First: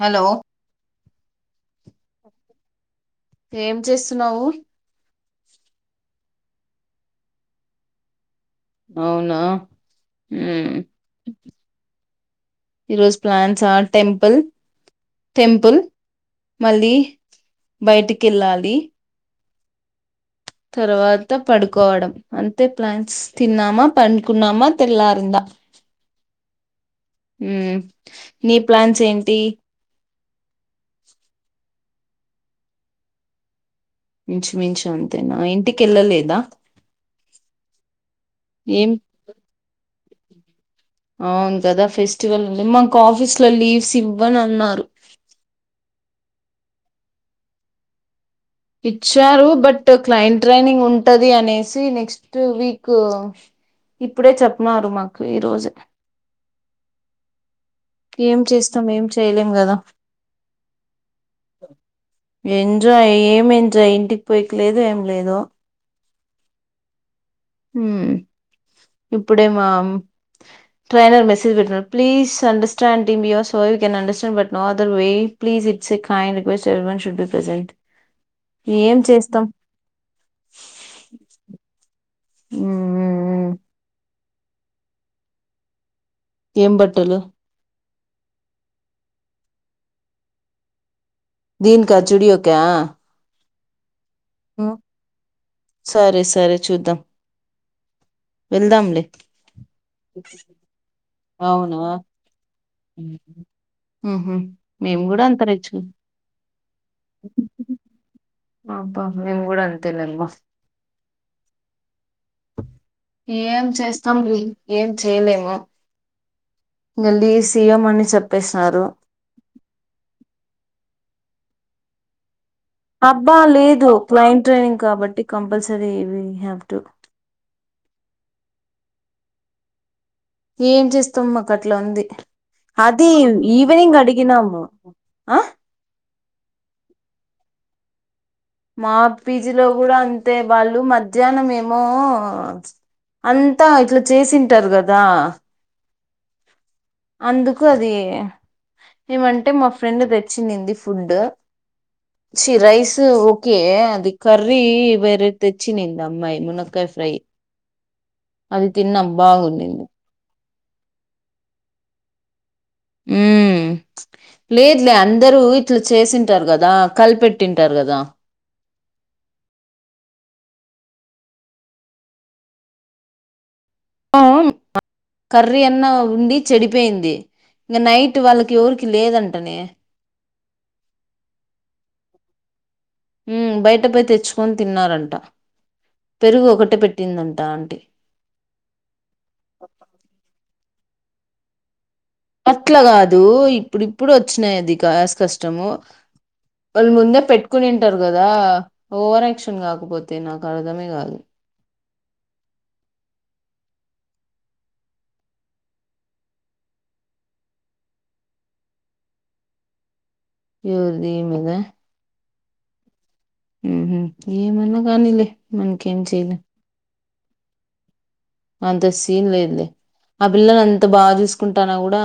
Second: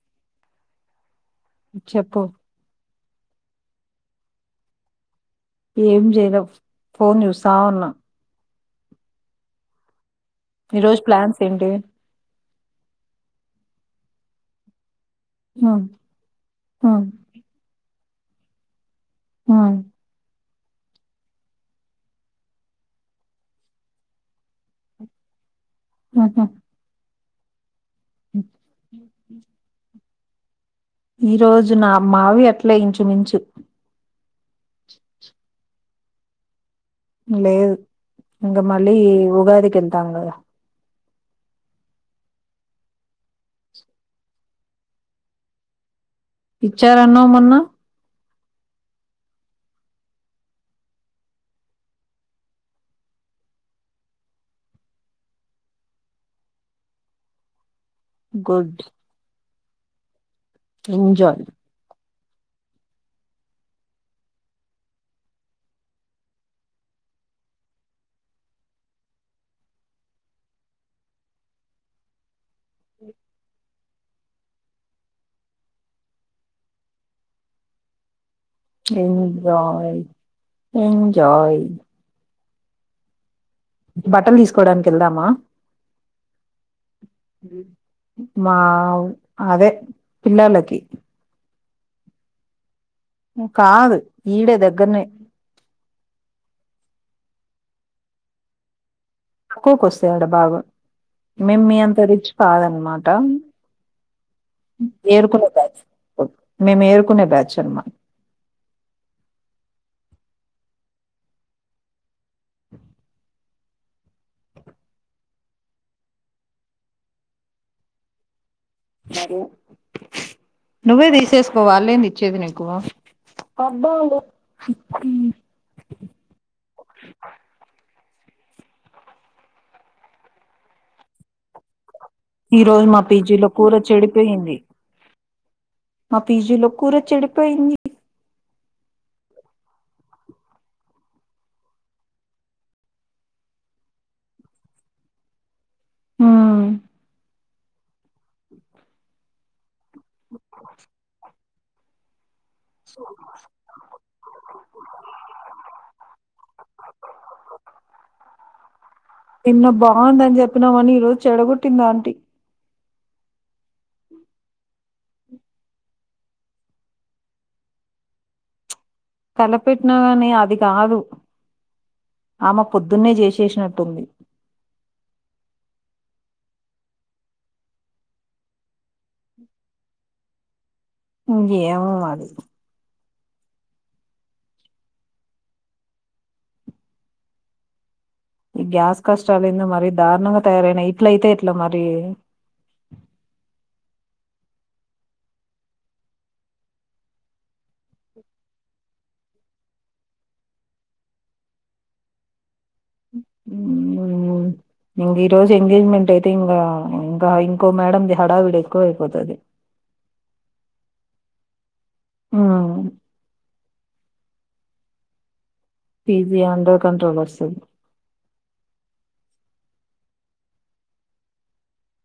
Hello చెప్పు ఏం చేస్తున్నావు ఏం చేయల ఫోన్ జూస్ త వున్నా అవునా ఈరోోజు ప్లాన్స్ ఏంటి ఈరోజ్ ప్లాన్స్ ఆర్ టెంపుల్ టెంపుల్ హ్మ్ మళ్ళీ హ్మ్ బయటిక్ కెల్లాలీ ఆ తర్వాత పడుకోవడం అంతే ప్లాన్స్ తిన్నామా పండుకున్నామా తెల్లారిందా అహ ఉమ్ నీ ప్లాన్స్ ఏంటి ఇరోజ్ నా మావి అట్లే ఇంచుమించు మించు మించు అంతేనా ఇంటికిెళ్ళలేదా లేదు ఇంకా మళ్ళీ ఉగాదికి వెళ్తాం కదా అవును కదా ఫెస్టివల్ ఉంది మాకు ఆఫీస్ లో లీవ్స్ ఇవ్వని అన్నారు ఇచ్చారన్నా మొన్న ఇచ్చారు బట్ క్లయింట్ ట్రైనింగ్ ఉంటది అనేసి నెక్స్ట్ వీక్ ఇప్పుడే చెప్పన్నారు మాకు ఈరోజు ఏం గుడ్ చేస్తాం ఏం చేయలేం కదా ఎంజాయ్ ఎంజాయ్ ఏం ఎంజాయ్ ఇంటికి పోయిక లేదు ఏం లేదు ఇప్పుడేమ ట్రైనర్ మెసేజ్ పెట్టిన్నారు please understanding be your so you can understand but no other way please it's a kind request even should be present enjoy enjoy ఉమ్ ఉమ్ ఉమ్ బట్టలు తీసుకోవడానికి వెళ్దామా ఏం బట్టలు మా అదే పిల్లలకి దీనిక జుడియొక కాదు ఈడే ఉమ్ దగ్గరనే సరే సరే చూద్దాం వెళ్దాంలే తక్కువకి వస్తాయి బాగా మే మీ అవునా అంత రిచ్ కాదనమాట ఏరుకునే బ్యాచ్ మేము ఏరుకునే బ్యాచ్ అనమాట అబా మేము కూడా అంతేలేమ్మా ఏం చేస్తాం ఏం చేయలేము మళ్ళీ అయ్య మని చెప్పేస్త సారు నువ్వే తీసేకోవాల్లేది ఇచ్చేది నీకు అబ్బా లేదు క్లయింట్ ట్రైనింగ్ కాబట్టి కంపల్సరీ వుయ్ హ్యావ్ టు ఏం చేస్తాం మాకు అట్లా ఉంది ఈ రోజు మా అది పీజీలో కూర ఈవనింగ్ చెడిపోయింది అడిగినాము ఆ మా పీజులో కూర చెడిపోయింది మా పీజీలో కూడా అంతే వాళ్ళు మధ్యాహ్నం ఏమో అంతా ఇట్లా చేసింటారు కదా హ్మ్ అందుకు అది ఏమంటే మా ఫ్రెండ్ తెచ్చింనింది ఫుడ్ రైస్ ఓకే అది కర్రీ వేరే తెచ్చింది అమ్మాయి మునక్కయ ఫ్రై అది తిన్న నిన్న బాగున్నింది బాగుందని చెప్పినామని ఈ రోజు చెడగొట్టింది ఆంటీ ఉమ్ లేదులే అందరూ ఇట్లా చేసింటారు కదా కలిపెట్టింటారు కదా కలపెట్టినా కాని అది కాదు ఆమె పొద్దున్నే చేసేసిన ఆ ఉమ్ కర్రీ అన్న ఉండి చెడిపోయింది ఇంక నైట్ వాళ్ళకి ఎవరికి లేదంటనే ఇంగేమో మరి ఉమ్ బయటపోయ్ తెచ్చుకొని తిన్నారంట పెరుగు ఒకటే పెట్టిందంట అంటీ ఈ గ్యాస్ కష్టాలెంది మరీ దారుణంగా తయారైనయి ఇట్లయితే ఎట్లా మరి అట్లా కాదు ఇప్పుడు ఇప్పుడు వచ్చినాయి అది గ్యాస్ కష్టము వాళ్ళు ముందే పెట్టుకునింటారు కదా ఓవర్ ఆక్షన్ కాకపోతే నాకు అర్థమే కాదు ఇంగా ఈ రోజు ఎంగేజ్మెంట్ అయితే ఇంకా ఇంకా ఇంకో మేడది హడావిడు ఎక్కువ అయిపోతది ఎవరుది ఏ మీద ఆ ఏ మన్న కానిలే పిజ అండర్ కంట్రోల్ వచ్చ సం అంత సీన్ లేదులే ఆ పిల్లని అంత బాగా చూసుకుంటాన్న కూడా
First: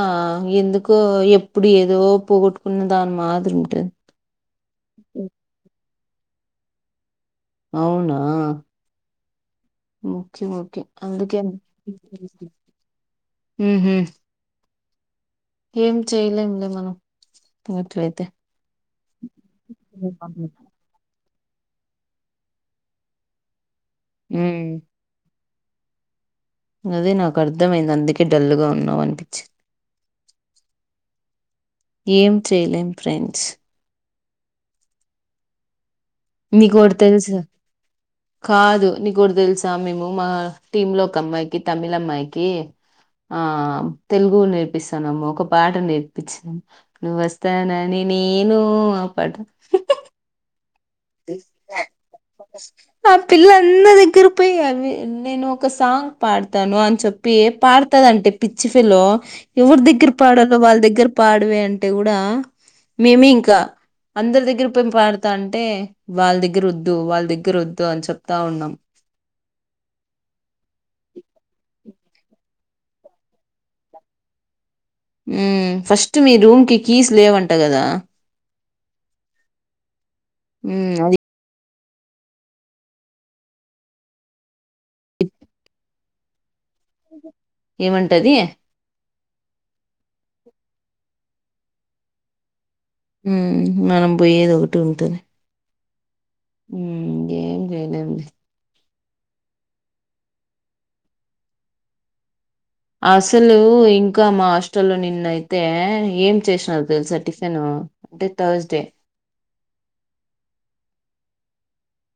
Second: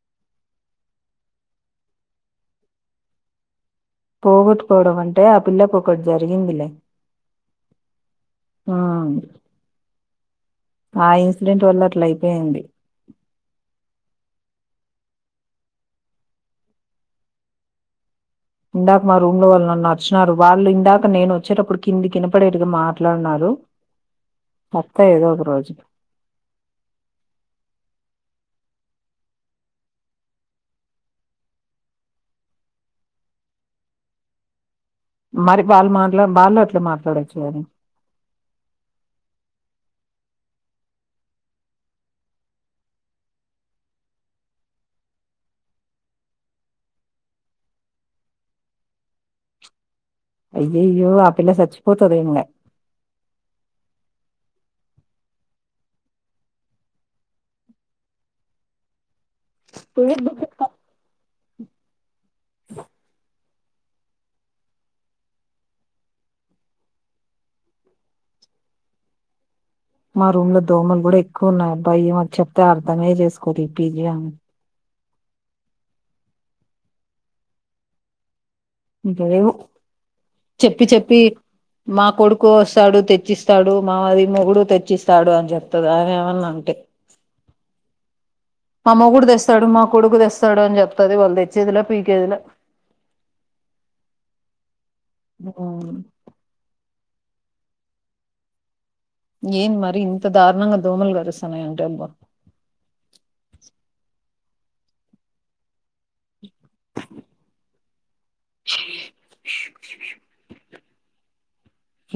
ఎందుకో ఎప్పుడూ ఏదో పోగొట్టుకున్న దాని మాదిరి ఉంటుంది పోగట్టు పోవడం అంటే ఆ పిల్ల జరిగిందలే అవునా ఓకే ఓకే ఆ అందుకే ఇన్సిడెంట్ వల్ల అట్లా మ్మ్ అయిపోయింది హ్మ్మ్ ఏం చేయలేంలే మనం గట్లఅయితే ఇందాక మా రూమ్ లో వాళ్ళు నన్ను అర్చినారు వాళ్ళు ఇందాక నేను వచ్చేటప్పుడు కిందికిినపడేటుగా మాట్లాడునారు మ్మ్. మత్త ఏదో ఒక రోజు మ్మ్ అదే నాకు అర్థమయింది అందుకే డల్లుగా ఉన్నావు అనిపించింది ఏం చేయలేం ఫ్రెండ్స్ మరిపాల మా నీకోటి తెలుసా కాదు నీకోటి తెలుసా మేము మా టీమ్ లో ఒక అమ్మాయికి తమిళ అమ్మాయికి ఆ తెలుగు నేర్పిస్తానము ఒక పాట నేర్పించ నువ్వ వస్తానని నేను ఆ పాట అయ్యయ్యో ఆ పిల్ల సచ్చిపోతది ఆ పిల్లన్నదికు చె పోయి అవి నేను ఒక సాంగ్ పాడతాను అని చెప్పి పాడతందింటే పిచ్చి ఫిలో ఎవరి దగ్గర ఇంగ పాడాలో వాళ్ళ దగ్గర పాడవే అంటే కూడా మేమే ఇంకా అందరి దగ్గర పెంపడుతా అంటే వాళ్ళ దగ్గర వద్దు వాళ్ళ దగ్గర వద్దు అని చెప్తా ఉన్నాం మా రూమ్ లో దోమలు కూడా ఎక్కువ ఉన్నాయి అబ్బా మా చెప్తే అర్ధమే చేసుకోదూ ఈ పిజీ ఆమె ఫస్ట్ మీ రూమ్ కి కీస్ లేవంట గదా ఇంటే చెప్పి హ్మ్. అది చెప్పి మా కొడుకు వస్తాడు తెచ్చిస్తాడు మా అది మొగుడు తెచ్చిస్తాడు అని చెప్తది అవి ఏమన్నా అంటే ఏమంటది మా మొగుడు తెస్తాడు మా కొడుకు తెస్తాడు అని చెప్తది వాళ్ళు తెచ్చేదిలా పీకేదిలా ఉమ్ మనం పోయ ఏదో ఒక ఆ ఏం చేయలేం ఏన్ మరి ఇంత దారుణంగా దోమలు గారుసన్నా అంటల్ అసలు ఇంకా మా హాస్టల్ లో నిన్నయితే ఏం చేసినారు తెలుసా టిఫిన్ అంటే థర్స్ డే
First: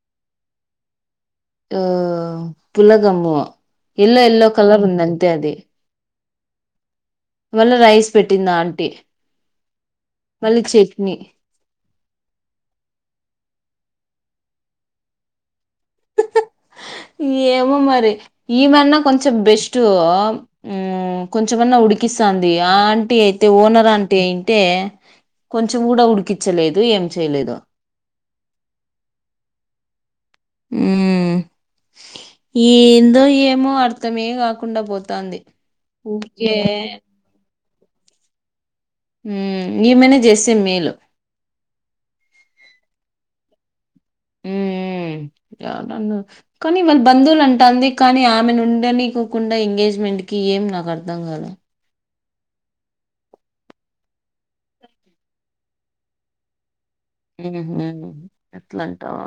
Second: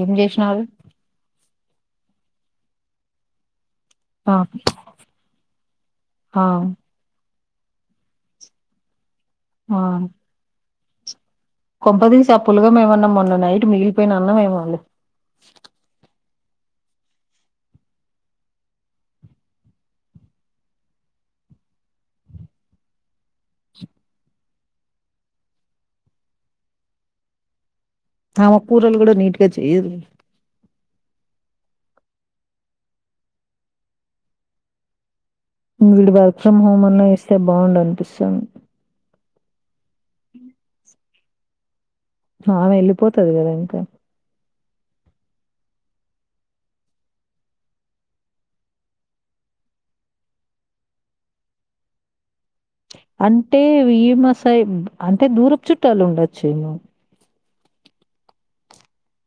ఏం చేసినారు ఊమ్మ్ పులగమ్ము ఎల్లో ఆ ఎల్లో కలర్ ఉంది అంతే అది ఆ మళ్ళ రైస్ పెట్టింది ఆంటీ ఆ మళ్ళీ చట్నీ కొంపదీసి ఆ పులగం ఏమన్నా మొన్న నైట్ మిగిలిపోయిన అన్నం ఏమోలే ఏమో మరి ఈమన్నా కొంచెం బెస్ట్ ఊమ్మ్ కొంచెమన్నా ఉడికిస్తాంది ఆ ఆంటీ అయితే ఓనర్ ఆంటీ అయింటే కొంచెం కూడా ఉడికిచ్చలేదు ఏం చేయలేదు ఆమ కూరలు కూడా నీట్ గా చెయ్యదు లే ఉమ్మ్ ఏందో ఏమో అర్థమే కాకుండా పోతాంది వీడు వర్క్ ఊరికే ఫ్రమ్ హోమ్ అన్నా ఇస్తే బావుండు అనిపిస్తాంది ఊమ్మ్ ఈమెనే చేస్తే మేలు ఆమె వెళ్ళిపోతాది కదా ఇంక ఉమ్మ్ [unintelligible] కానీ వాళ్ళ బంధువులు అంటాంది కానీ ఆమెను ఉండనీకోకుండా ఎంగేజ్మెంట్ కి ఏం నాకు అర్థం కాలా అంటే వీ ఈమ సైడ్ అంటే దూరపు చుట్టాలు ఉండొచ్చును ఉహూ అట్లంటావా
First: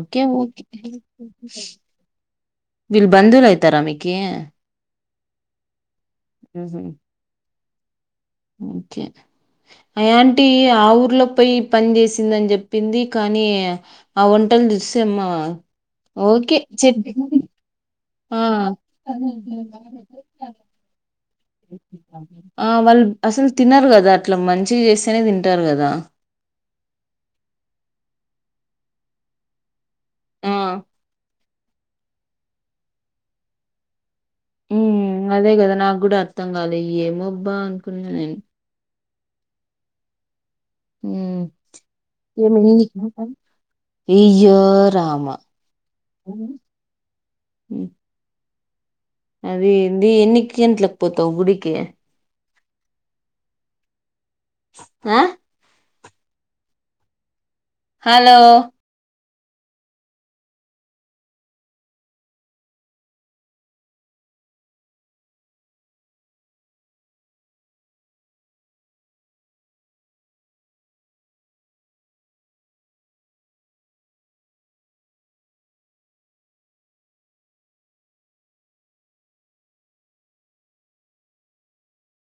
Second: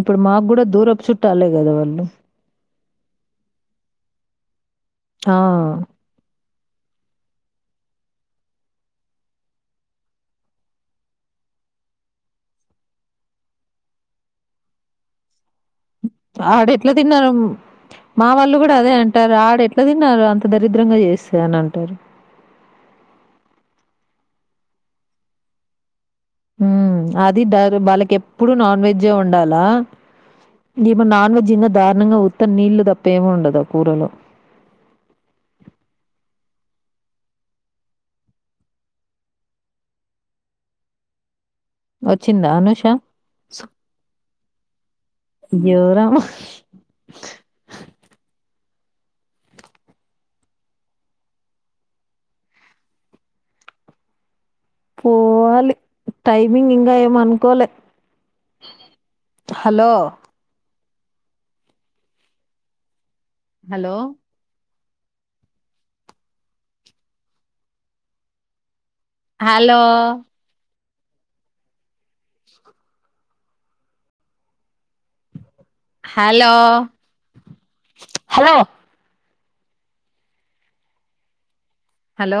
ఇప్పుడు మాకు ఓకే కూడా దూరపు చుట్టాలే కదా వాళ్ళు వీళ్ళు బంధువులు అయితారా మీకి ఆ ఉహూ ఓకే అ ఆంటీ ఆ ఊర్లో పోయి పని చేసిందని చెప్పింది కానీ ఆ వంటలు చూస్తేమో ఆడ ఎట్లా తిన్నారు మా ఆ వాళ్ళు కూడా అదే అంటారు ఆడ ఎట్లా తిన్నారు అంత దరిద్రంగా చేస్ ఆ వాళ్ళు అసలు తినరు కదా ట్లా మంచిగా చేస్తేనే తింటారు కదా హూమ్మ్ అది డార్ వాళ్ళకి ఎప్పుడూ నాన్ వెజ్జే ఉండాలా ఆ ఈమె నాన్ వెజ్ జింగా దారుణంగా ఉత్త నీళ్లు తప్ప ఏం ఉండదు ఆ కూరలో ఉమ్మ్ అదే కదా నాకు కూడా అర్థం కాలే ఏమోబ్బా అనుకున్నా నేను వచ్చిందా హూమ్మ్ అనూష? అయ్యో రామ అయ్యో రామ! అది ఏంది ఎన్నికి గంట్లకు పోతావు గుడికి ఆ పోవాలి టైమింగ్ ఇంకా ఏమనుకోలే hello hello hello hello hello hello hello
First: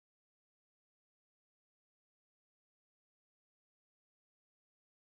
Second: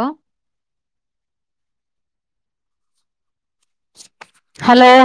hello